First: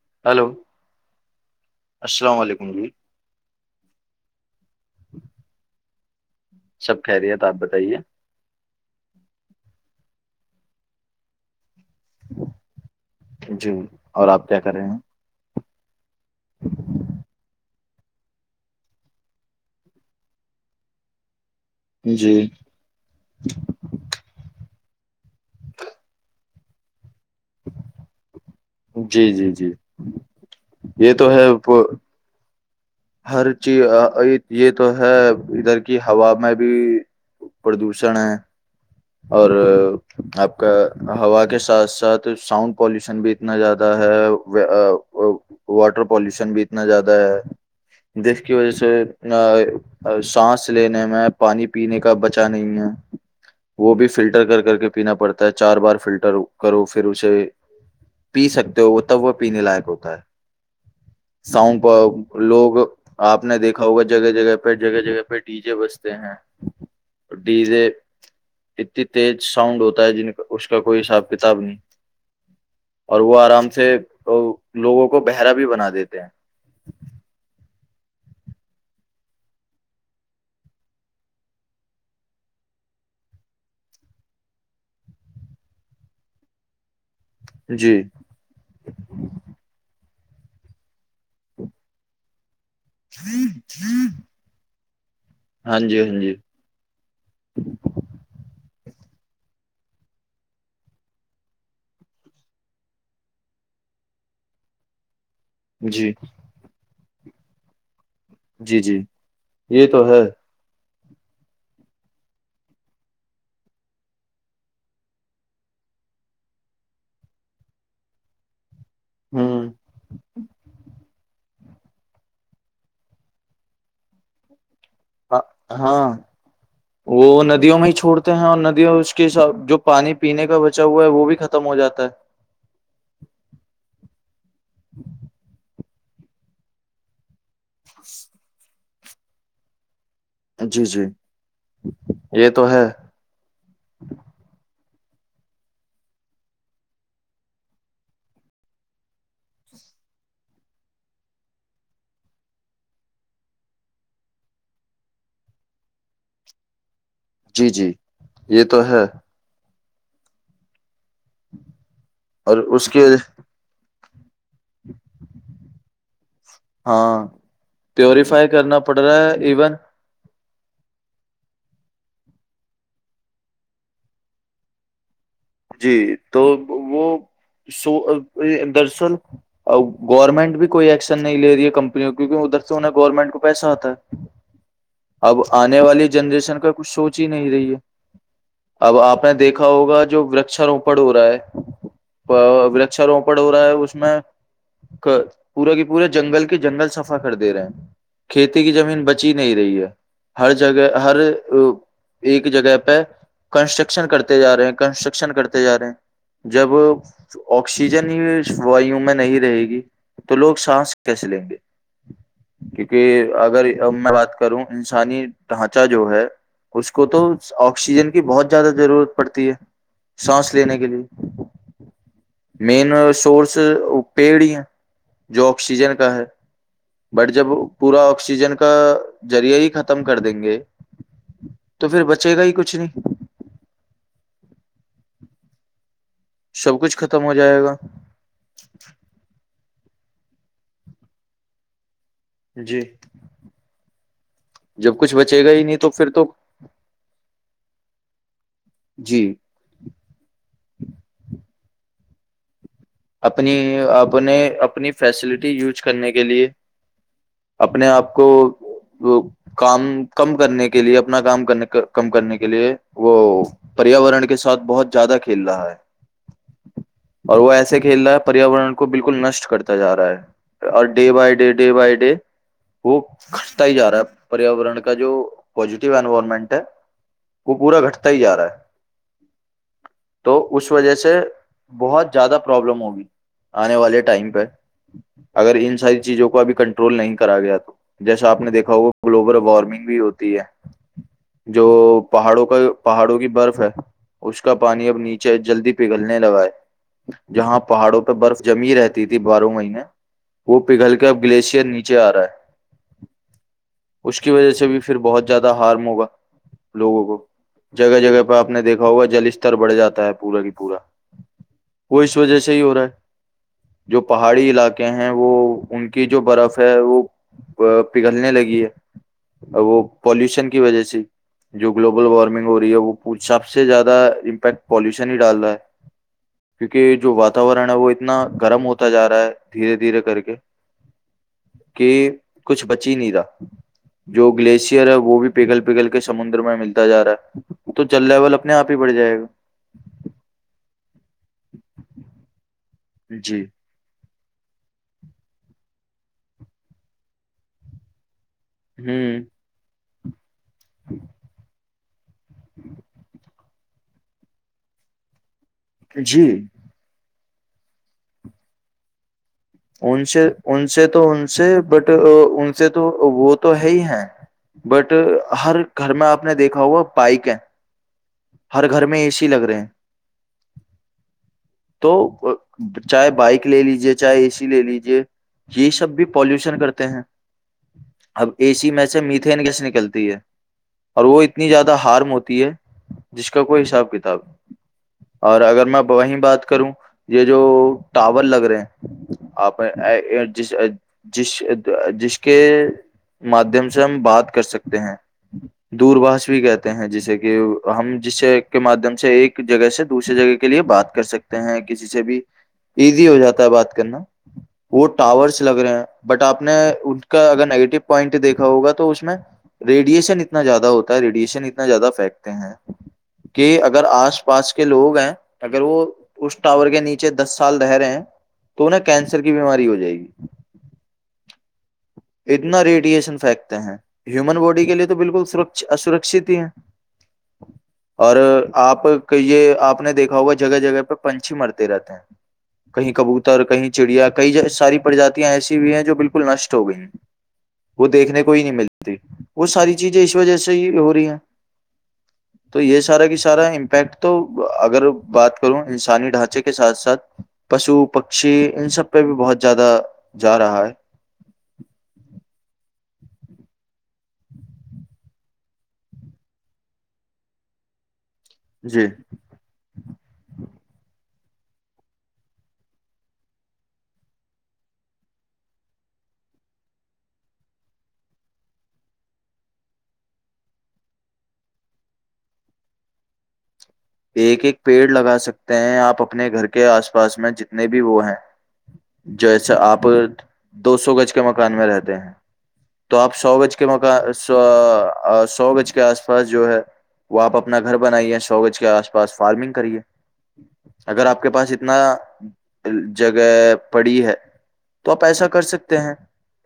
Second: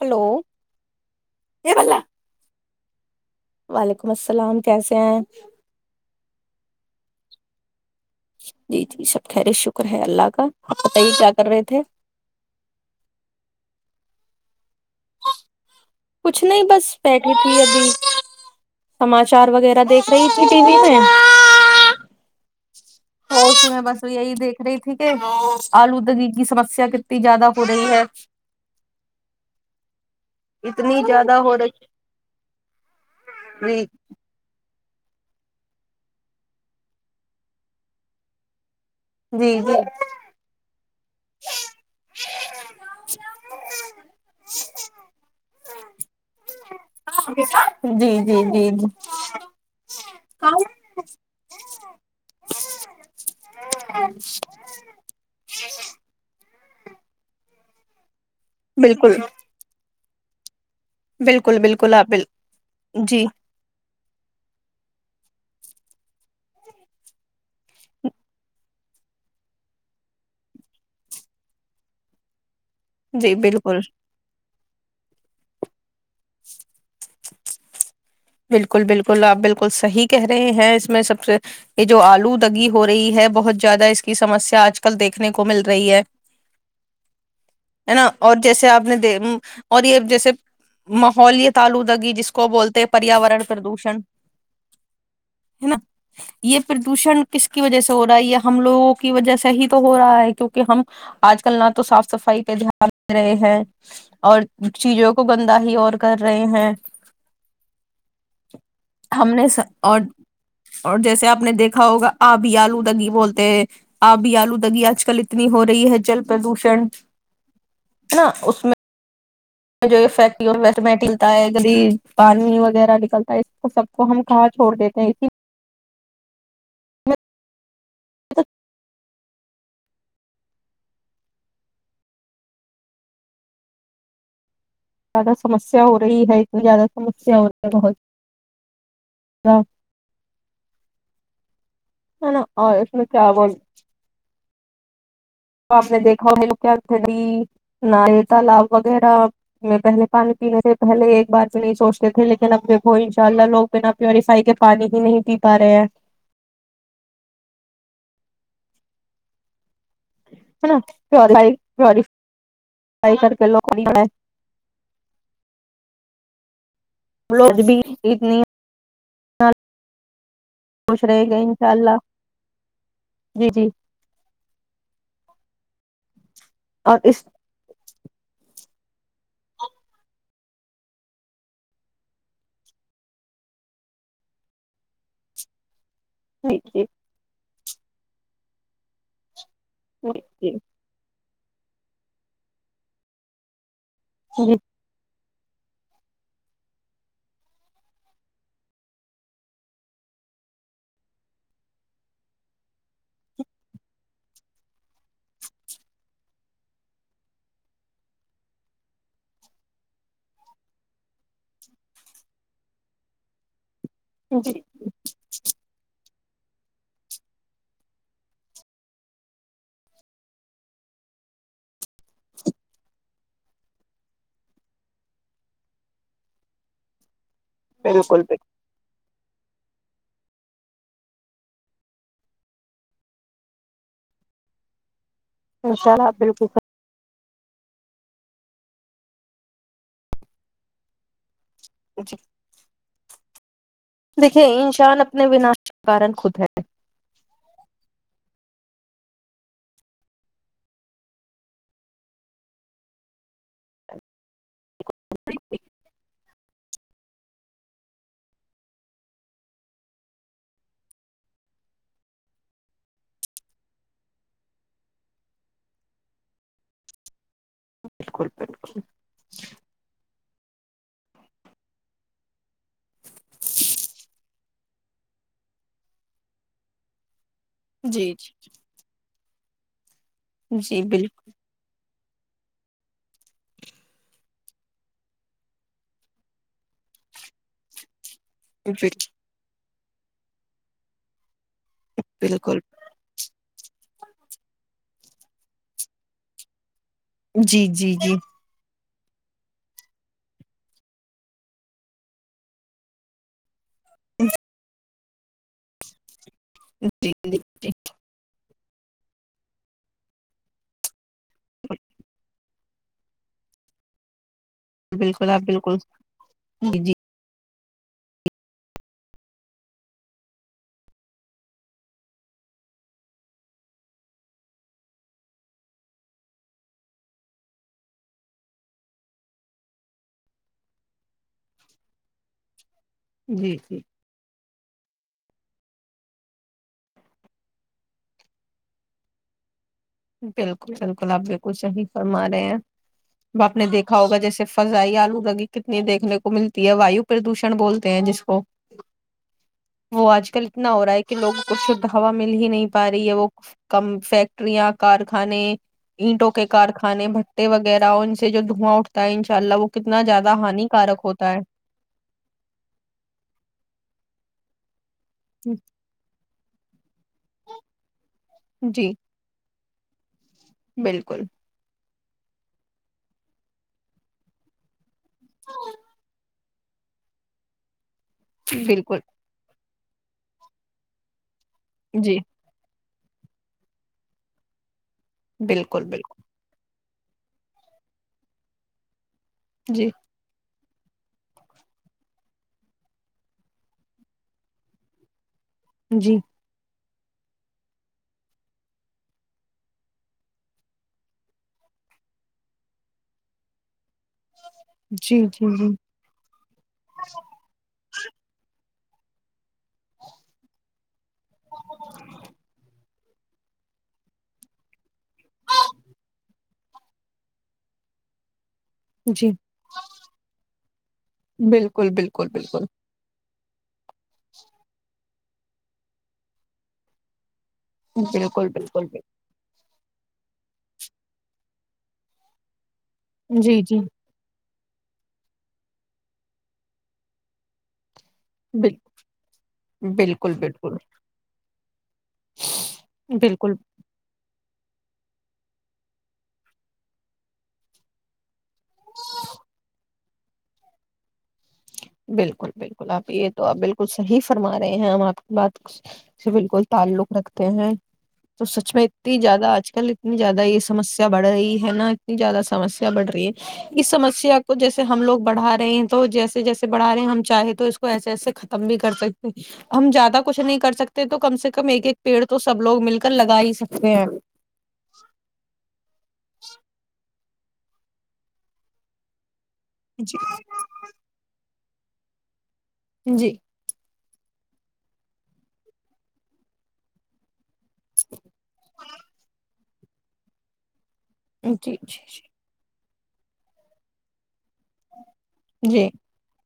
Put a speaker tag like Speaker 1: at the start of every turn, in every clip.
Speaker 1: Hello
Speaker 2: hello
Speaker 1: اے بلا
Speaker 2: السلام علیکم ر
Speaker 1: وعلیکم السلام کیسے ہیں
Speaker 2: سب خیریت اپ بتائیے
Speaker 1: جی جی سب خیر شکر ہے اللہ کا آپ بتائیے کیا کر رہے تھے
Speaker 2: جی اور آپ کیا کر رہے ہیں
Speaker 1: کچھ نہیں بس پیک ہی تھی ابھی سماچار وغیرہ دیکھ رہی تھی ٹی وی میں
Speaker 2: جی
Speaker 1: تو تمہیں بس یہی دیکھ رہی تھی کہ آلوود کی کی سمسیا ک زیادہ ہو رہی ہے
Speaker 2: جی جی جی
Speaker 1: اتنی
Speaker 2: یہ تو
Speaker 1: زیادہ
Speaker 2: ہے
Speaker 1: ہو رک
Speaker 2: وہ ہر چیز یہ تو ہے ادھر کی ہوا میں بھی پردوشن ہے اور
Speaker 1: جی جی
Speaker 2: آپ کا ہوا کے ساتھ ساتھ ساؤنڈ پالوشن بھی اتنا زیادہ ہے واٹر پالوشن بھی اتنا زیادہ
Speaker 1: جی
Speaker 2: ہے جس
Speaker 1: جی
Speaker 2: کی
Speaker 1: جی
Speaker 2: وجہ
Speaker 1: جی
Speaker 2: سے سانس لینے میں پانی پانی پینے کا بچا نہیں ہے وہ بھی فلٹر کر کر کے پینا پڑتا ہے چار بار فلٹر کرو پھر اسے پی سکتے ہو وہ تب وہ پینے لائق ہو ہے
Speaker 1: بالکل
Speaker 2: ساؤنڈ
Speaker 1: بالکل آ بالکل
Speaker 2: پر لوگ
Speaker 1: جی
Speaker 2: آپ نے دیکھا ہوگا جگہ جگہ پہ جگہ جگہ پہ پ ڈی جے بجتے ہیں ڈی جے اتنی تیز ساؤنڈ ہوتا ہے جن اس کا کوئی حساب کتاب نہیں اور
Speaker 1: جی
Speaker 2: وہ آرام
Speaker 1: بالکل
Speaker 2: سے لوگوں کو بہرا بھی بنا دیتے ہیں
Speaker 1: بالکل بالکل آپ بالکل صحیح کہہ رہے ہیں اس میں سب سے یہ جو آلو دگی ہو رہی ہے بہت زیادہ اس کی سمسیا آج کل دیکھنے کو مل رہی ہے ہے
Speaker 2: جی
Speaker 1: نا اور جیسے آپ نے دے اور یہ جیسے ماحولتلودگی جس کو بولتے پیاورن پردوشن ہے نا
Speaker 2: ہاں جی ہاں جی
Speaker 1: یہ پردوشن کس کی وجہ سے ہو رہا ہے یہ ہم لوگ کی وجہ سےح ہی تو ہو رہا ہے کیونکہ ہم آج کل نہ تو صاف صفائی پہ دھیان دے رہے ہیں اور چیزوں کو کو گندہ ہی اور
Speaker 2: جی
Speaker 1: کر رہے ہیں
Speaker 2: جی جی
Speaker 1: ہم نے س-
Speaker 2: یہ تو
Speaker 1: اور
Speaker 2: ہے
Speaker 1: اور جیسے آپ نے دیکھا ہوگا آبی آلوودگی بولتے آبی آلوودگی آج کل اتنی ہو رہی ہے جل پردوشن ہے نا اس میں
Speaker 2: ہوں
Speaker 1: جو فیک مٹلتا ہے پانی وغیرہ نکلتا ہے سب کو ہم کہاں چھوڑ دیتے ہیں اسی
Speaker 2: ہ ہاں وہ ندیوں میں ہی چھوڑتے ہیں اور ندیوں اس اس کےس جو پانی پینے کا بچا ہوا ہے وہ بھی ختم ہو جاتا ہے
Speaker 1: زیادہ سمسیا ہو رہیت زیادہ سمیا ہو رہ بہت ہ
Speaker 2: جی جی
Speaker 1: ہ ن
Speaker 2: یہ تو
Speaker 1: اور
Speaker 2: ہے
Speaker 1: اس س چابول تو آپ نے دیکھا ہو م کیا تھی نہ یہ تالاب وغیرہ میں پہلے پانی پینے تھے پہلے ایک بار تو نہیں سوچتے تھے لیکن اب دیکھو انشاء اللہ لوگ بنا پیوریفائی کے پانی ہی نہیں پی پا رہے ہیں
Speaker 2: جی جی یہ تو ہے
Speaker 1: ہ نا پ پ
Speaker 2: اور اس
Speaker 1: پھائی کر کے لوگ نہیں
Speaker 2: [unintelligible] ہاں
Speaker 1: لوگ بھی اتنی
Speaker 2: پیوریفائی کرنا پڑ رہا ہے ایون
Speaker 1: خوش رہے گے انشاء اللہ جی جی
Speaker 2: جی تو
Speaker 1: اور
Speaker 2: وہ
Speaker 1: اس
Speaker 2: سو در سر ا گورنمنٹ بھی کوئی ایکشن نہیں لے رہی ہے کمپنیوں کیکہ ادھر سے انہیں گورنمنٹ کو پیسہ آتا ہے اب آنے والی
Speaker 1: جی
Speaker 2: جنریشن کا
Speaker 1: جی
Speaker 2: کچھ سونچ ہی نہیں رہی ہے اب آپ نے دیکھا ہوگا جو ورت
Speaker 1: جی
Speaker 2: اچھروںو پڑ ہو رہا ہے ورچا روپڑ ہو رہا ہے اس میں ک پورا کے پورے جنگل کے جنگل سفا کر دے رہے ہیں کھیتی کی زمین بچی نہیں رہی ہے ہر جگہ ہر ایک جگہ پہ کنسٹرکشن کرتے جا رہے ہیں کنٹ کرتے جا رہے ہیں جب آکسیجن ہی وو میں نہیں رہے گی تو لوگ سانس کیسے لیں گے کیونکہ اگر اب میں بات
Speaker 1: جی جی
Speaker 2: کروں انسانی ڈھانچہ جو ہے اس کو تو آکسیجن کی بہت زیادہ ضرورت پڑتی ہے سانس لینے کے لیے مین سورورس پیڑ ہیں جو آکسیجن کا ہے بٹ جب پورا
Speaker 1: بالکل بالکل
Speaker 2: آکسیجن کا ذریعے ہی ختم کر دیں گے تو پھر بچے گا ہی کچھ نہیں
Speaker 1: اچھاء
Speaker 2: سب کچھ خم ختم ہو جائے گا
Speaker 1: ج جی
Speaker 2: جی
Speaker 1: دیکھے انشان
Speaker 2: جب کچھ
Speaker 1: اپنے
Speaker 2: بچے گا ہی
Speaker 1: وناش
Speaker 2: نہیں تو پھر
Speaker 1: کارن
Speaker 2: تو
Speaker 1: خود ہے
Speaker 2: جی اپنی اپنے اپنی فیسلٹی یوج کرنے کے لیے اپنے آپ کو کام کم کرنے کے لیے اپنا کامنے کم کرنے کے لیے وہ پریاورن کے ساتھ بہت زیادہ کھیل رہا ہے اور وہ ایسے کھیل رہا ہے پریاورن کو بالکل نشٹ کرتا جا رہا ہے اور day by day day by day وہ کٹتا ہی جا رہا ہے پریاورن کا جو پزیٹیو انوائرمنٹ ہے کو پورا گھٹتا
Speaker 1: جی
Speaker 2: ہی جا
Speaker 1: جی
Speaker 2: رہا ہے تو اس
Speaker 1: جی
Speaker 2: وجہ سے
Speaker 1: بالکل
Speaker 2: بہت زیادہ پرابلم ہوگی آنے والے ٹائم پہ اگر ان ساری چیزوں کو ابھی کنٹرول نہیں کرا گیا تو جیسا آ نے دیکا ہوگا گوب وارمنگ بھی ہوتی ہے جو پہاڑوں کا
Speaker 1: بالکل
Speaker 2: پہاڑوں کی برف ہے اس کا پانی اب نیچے جلدی پگھلنے لگا ہے جہاں
Speaker 1: جی جی
Speaker 2: پہاڑوں پہ
Speaker 1: جی
Speaker 2: برف جمی رہتی تھی باروں مہینے وہ پگھل کے اب گلیشئر نیچے آ رہا ہے اس کی وجہ سے بھی پھر بہت زیادہ ہارم ہوگا لوگوں
Speaker 1: جی
Speaker 2: کو
Speaker 1: جی
Speaker 2: جگہ جگہ پہ آپ آپ نے دیکھا ہوا جلستتر بڑھ جاتا ہے پورا کی پورا
Speaker 1: اچ [unintelligible]
Speaker 2: وہ اس وجہ سے ہی ہو رہا ہے جو پہ پہاڑی علاقے ہیں وہ
Speaker 1: بالکل آپ بالکل
Speaker 2: ان کی جو برف ہے
Speaker 1: جی جی
Speaker 2: وہ پگھلنے لگی ہے وہ پالوشن کی وجہ سے جو گلوبل وارمنگ ہو رہی ہے وہ سب سے زیادہ امپیکٹ پالوشن ہی ڈال رہا ہے کیونکہ جو وااتورن ہے وہ اتنا گرم ہوتا جا رہا ہے دھیرے دھیرے کر کے کہ کچھ ب چ نہیں تھا
Speaker 1: جی جی
Speaker 2: جو گش وہ بھی پگل پگل کے سمندر میں ملتا جا رہا ہے وہ تو چل رہا ہے بول اپنے آپ ہی بڑ جائے گا
Speaker 1: بالکل بالکل آپ بالکل صحیح فرما رہے ہیں ا
Speaker 2: جی
Speaker 1: آپ نے دیکھا ہوگا جیسے فضائی آلو رگی کتنی دیکھنے کو ملتی ہے وایو پردوشن بولتے ہیں جس کو
Speaker 2: ہوں
Speaker 1: وہ آج کل ن ہوور ہے کے لوگ کچھ ہوا مل ہی نہیں پا رہی ہے وہ کم فیکٹریاں کارخانے
Speaker 2: جی
Speaker 1: اینٹوں کے کارخانے ب وغیرہ اور ان سے جو دواں اٹتا ہے ان
Speaker 2: ان سے ان سے تو ان سے
Speaker 1: ہے
Speaker 2: بٹ ان سے تو وہ تو ہے ہی ہیں بٹ ہر گھر میں آپ آپ نے دیکھا ہوا پائک ہے ہر گھر
Speaker 1: جی
Speaker 2: میں اے سی لگ رہے ہیں
Speaker 1: بالکل [inaudible]
Speaker 2: تو چاہے بائک لے لیجے چاہے اے سی لے لیجے یہ سب بھی پالوشن کرتے ہیں اب اےی میں
Speaker 1: بالکل
Speaker 2: سے میتین کیس نکلتی ہے اور وہ ا اتنی زیادہ ہارم
Speaker 1: جی
Speaker 2: ہوتی ہے جس کا کوئی حساب کتاب اور اگر میں
Speaker 1: بالکل بالکل
Speaker 2: وہیں بات کروں یہ جو ٹاور لگ رہے آ
Speaker 1: جی
Speaker 2: جس جس جس کے مادادھیم سے ہم بات کر سکتے ہیں
Speaker 1: جی
Speaker 2: دورباش بھی کہتے ہیں جس ج کہ ہم جس کے مادھیم سے ایک جگہ سے دوسرے جگہ کے لیے بات کر سکتے ہیں کسی سے بھی ایزی ہو جاتا ہے بات کرنا وہ
Speaker 1: جی
Speaker 2: ٹاورس
Speaker 1: جی
Speaker 2: لگ
Speaker 1: جی
Speaker 2: رہے ہیں بٹ آپ نے ان کا اگر نگیٹو پوائنٹ دیکھا ہوگا تو اس میں ریڈیشن اتنا زیادہ ہوتا ہے ریڈیشن اتنا زیادہ فیکٹ کہ اگر آس پاس کے لوگ ہیں اگر وہ اس ٹاور کے نیچے دس سال رہ رہے ہیں تو انیں کینسر
Speaker 1: جی
Speaker 2: کی بیماری ہو جائے گی
Speaker 1: بالکل بالکل
Speaker 2: اتنا
Speaker 1: بالکل
Speaker 2: ریڈیشن فیکٹر ہیں ہیومن باڈی کے لیے تو بالکل سرکشت ہی ہیں اور
Speaker 1: بالکل
Speaker 2: آپ
Speaker 1: بالکل
Speaker 2: کہے آپ آپ نے دیکھا ہوا جگہ جگہ پہ پنچھی مرتے رہتے ہیں کہیں کبوتر
Speaker 1: جی
Speaker 2: کہیں
Speaker 1: جی
Speaker 2: چڑیا کئی ج ساری پرجاتیاں ایسی ہوئی ہیں جو بالکل نشٹ ہو گئی ہیں وہ دیکھنے بھی کوئی نہیں
Speaker 1: بالکل
Speaker 2: ملتی وہ ساری چیزیں اس
Speaker 1: بالکل
Speaker 2: وجہ سے ہی ہو رہی ہیں تو یہ سارا کہ سارا
Speaker 1: بالکل
Speaker 2: امپیکٹ تو اگر بات کروں انسانی ڈھانچے کے ساتھ ساتھ پشو پکشی ان سب پہ بھی بہت زیادہ جا رہا ہے
Speaker 1: بالکل بالکل آپ یہ تو آپ بالکل صحیح فرما رہے ہیں ہم آپ کی بات سے بالکل تعلق رکھتے ہیں تو سچ میں
Speaker 2: جی
Speaker 1: اتنی زیادہ آج کل اتنی زیادہ اس سمسیا بڑھ رہی ہے نا اتنی زیادہ سمسیا بڑھ رہی ہے اس سمسیا کو جیسے ہم لوگ بڑھا رہے ہیں تو جیسے جیسے بڑھا رہے ہیں ہم چاہے تو اس کو ایسے ایسے ختم بھی کر سکتے ہم زیادہ کچھ نہیں کر سکتے تو کم سے کم ایک ایک پیڑ تو سب لوگ مل کر لگا ہی سکتے ہیں
Speaker 2: ایک ایک پیڑ لگا سکتے ہیں آپ اپنے گھر کے آس پاس میں جتنے بھی وہ ہیں جیسے اچھا آپ
Speaker 1: جی
Speaker 2: دو سو گز کے مکان میں رہتے تے ہیں تو آپ
Speaker 1: جی
Speaker 2: سو بج کے موقع سو سو گز کے آس پاس جو ہے وہ آپ اپنا گھر بنائیے ہے سوگج کے آس پاس فارمنگ کریے اگر آپ کے پاس اتنا
Speaker 1: جی جی جی
Speaker 2: جگہ پڑی ہے تو آپ ایسا کر سکتے
Speaker 1: جی
Speaker 2: ہیں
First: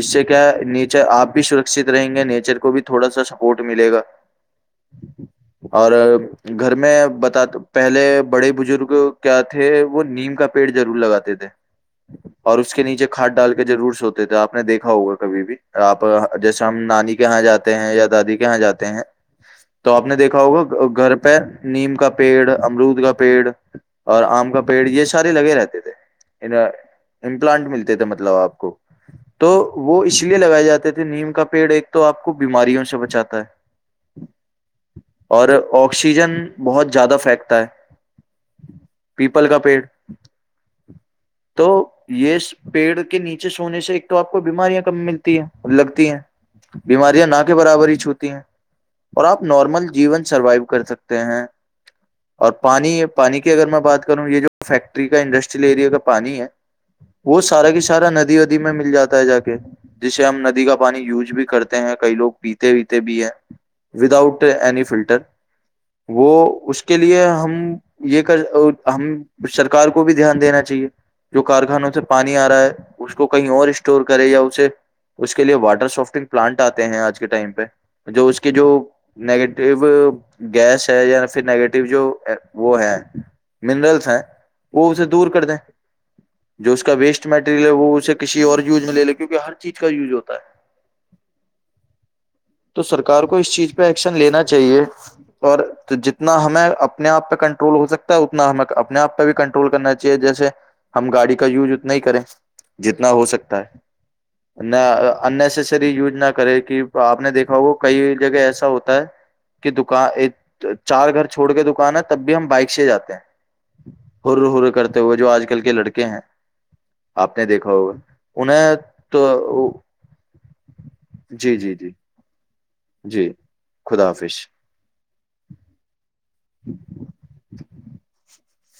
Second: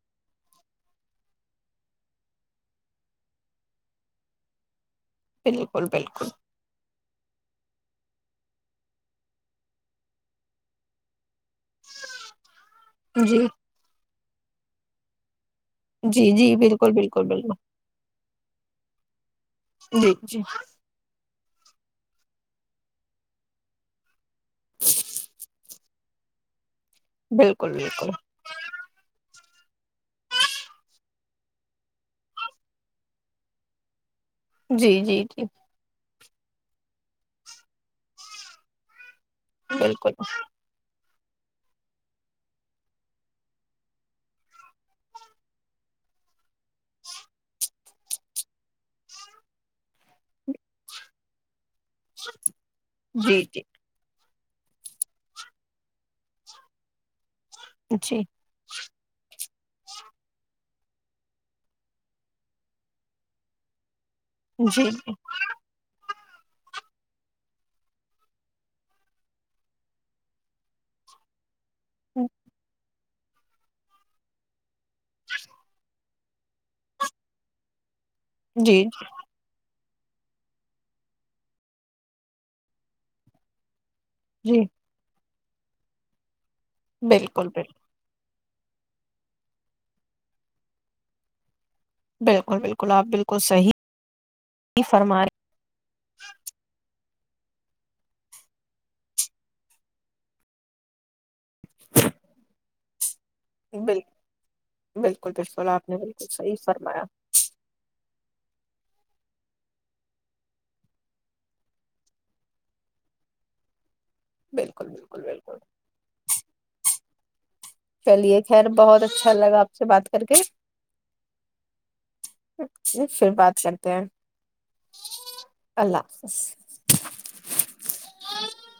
Speaker 2: اس سے کیا ہے نیچر آپ بھی سرکشت رہیں گے نیچر کو بھی تھوڑا سا سپورٹ ملے گا
Speaker 1: بالکل
Speaker 2: اور
Speaker 1: بالکل
Speaker 2: گھر میں بتا پہلے بڑے بزرگ کیا تھے وہ نیم کا پیڑ ضرور لگاتے تھے اور اس کے نیچے کھاد
Speaker 1: جی
Speaker 2: ڈال کے ضرور س ہوتا تو آپ دیکھا ہوگا کبھی بھی آپ
Speaker 1: جی جی
Speaker 2: جیسے ہم
Speaker 1: بالکل
Speaker 2: نانی کے
Speaker 1: بالکل
Speaker 2: یہاں
Speaker 1: بالکل
Speaker 2: جاتے ہیں یا دادی کہاں جاتے ہیں [unintelligible] تو آپ
Speaker 1: جی
Speaker 2: نے دیکھا
Speaker 1: جی
Speaker 2: ہوگا گھر [inaudible] پے [inaudible] [inaudible] نیم کا پیڑ امرود کا پیڑ اور آم کا پیڑ یہ سارے لگے رہتے تھ امپلانٹ
Speaker 1: بالکل
Speaker 2: ملتے تھے
Speaker 1: بالکل
Speaker 2: مطلب آپ کو تو وہ اس لیے لگائے جاتے تھے نیم کا پیڑ ایک تو آپ کو بیماریوں سے بچاتا ہے
Speaker 1: جی جی جی
Speaker 2: سیزن بہت زیادہ پھینکتا ہے پیپل کا پیڑ
Speaker 1: بالکل
Speaker 2: تو یہ پیڑ کے نیچے سونے سے ایک تو آپ کو بیماریاں کم ملتی ہیں لگتی ہیں بیماریاں نہ کے برابر ہی چھوتی ہیں اور آپ نارمل جیون سروائو کر سکتے ہیں اور پانی پانی
Speaker 1: جی
Speaker 2: کی
Speaker 1: جی
Speaker 2: اگر میں بات کروں یہ جو وہ فیکٹری کا انڈسٹریل ایریا کا پانی ہے وہ سارا کی سارا
Speaker 1: جی
Speaker 2: ندی ودی میں مل جاتا ہے جا کے جسے ہم ندی کا پانی یوز بھی کرتے ہیں کئی لوگ پیتے ویتے بھی ہے وداؤٹ اینی
Speaker 1: جی جی
Speaker 2: فلٹر وہ اس کے لیے ہم یہ کر ہم سرکار کو بھی دھیان دینا چاہیے جو کارخانوں سے پانی آ رہا ہے اس کو کہیں اور اسٹور کرے یا اسے اس کے لیے واٹر سافٹنگ پلانٹ آتے ہیں آج کے ٹائم پہ جو اس کے جو
Speaker 1: جی
Speaker 2: نیگیٹیو گیس ہے یا پھر نیگیٹو جو وہ ہے منرلس ہے
Speaker 1: جی
Speaker 2: وہ اسے دور کر کرتے جو اس کا ویسٹ
Speaker 1: بالکل
Speaker 2: مٹیریل ہے
Speaker 1: بالکل
Speaker 2: وہ اسے [unintelligible] کسی اور یوز میں لے لے کیونکہ ہر چیز کا یوز ہوتا ہے [unintelligible]
Speaker 1: بالکل
Speaker 2: تو
Speaker 1: بالکل آپ
Speaker 2: سرکار کو
Speaker 1: بالکل
Speaker 2: اس چیز پہ
Speaker 1: صحیح
Speaker 2: ایکشن لینا چاہیے
Speaker 1: فرما
Speaker 2: اور [unintelligible] جتنا ہمیں [unintelligible] اپنے آپ پہ کنٹرول ہو سکتا ہے اتنا ہمیں اپنے آپ پہ بھی کنٹرول کرنا چاہیے جیسے ہم گاڑی [unintelligible] کا یوز اتنا نہیں کریں [unintelligible] جتنا ہو سکتا [unintelligible]
Speaker 1: رہے ہیں۔ بال بالکل بالکل
Speaker 2: انسری
Speaker 1: آپ نے
Speaker 2: یوز نہ
Speaker 1: بالکل صحیح
Speaker 2: کرے کہ
Speaker 1: فرمایا
Speaker 2: آپ نے دیکھا وہ کئی جگہ ایسا ہوتا ہے [unintelligible] کہ دکان ایک [unintelligible] چار گھر چھوڑ کے دکان ہے تب بھی ہم بائک سے جاتے ہیں [unintelligible] ہر ہر
Speaker 1: بالکل
Speaker 2: کرتے ہوئے
Speaker 1: بالکل
Speaker 2: جو آج
Speaker 1: بالکل
Speaker 2: کل کے لڑکے ہیں [unintelligible] آپ دیکھا ہوگا
Speaker 1: چلیے خیر
Speaker 2: انہیں
Speaker 1: بہت
Speaker 2: تو
Speaker 1: اچھا لگا آپ سے بات کر کے
Speaker 2: جی جی جی
Speaker 1: اچ پھر
Speaker 2: جی
Speaker 1: بات کرتے ہیں
Speaker 2: خدا
Speaker 1: اللہ
Speaker 2: جی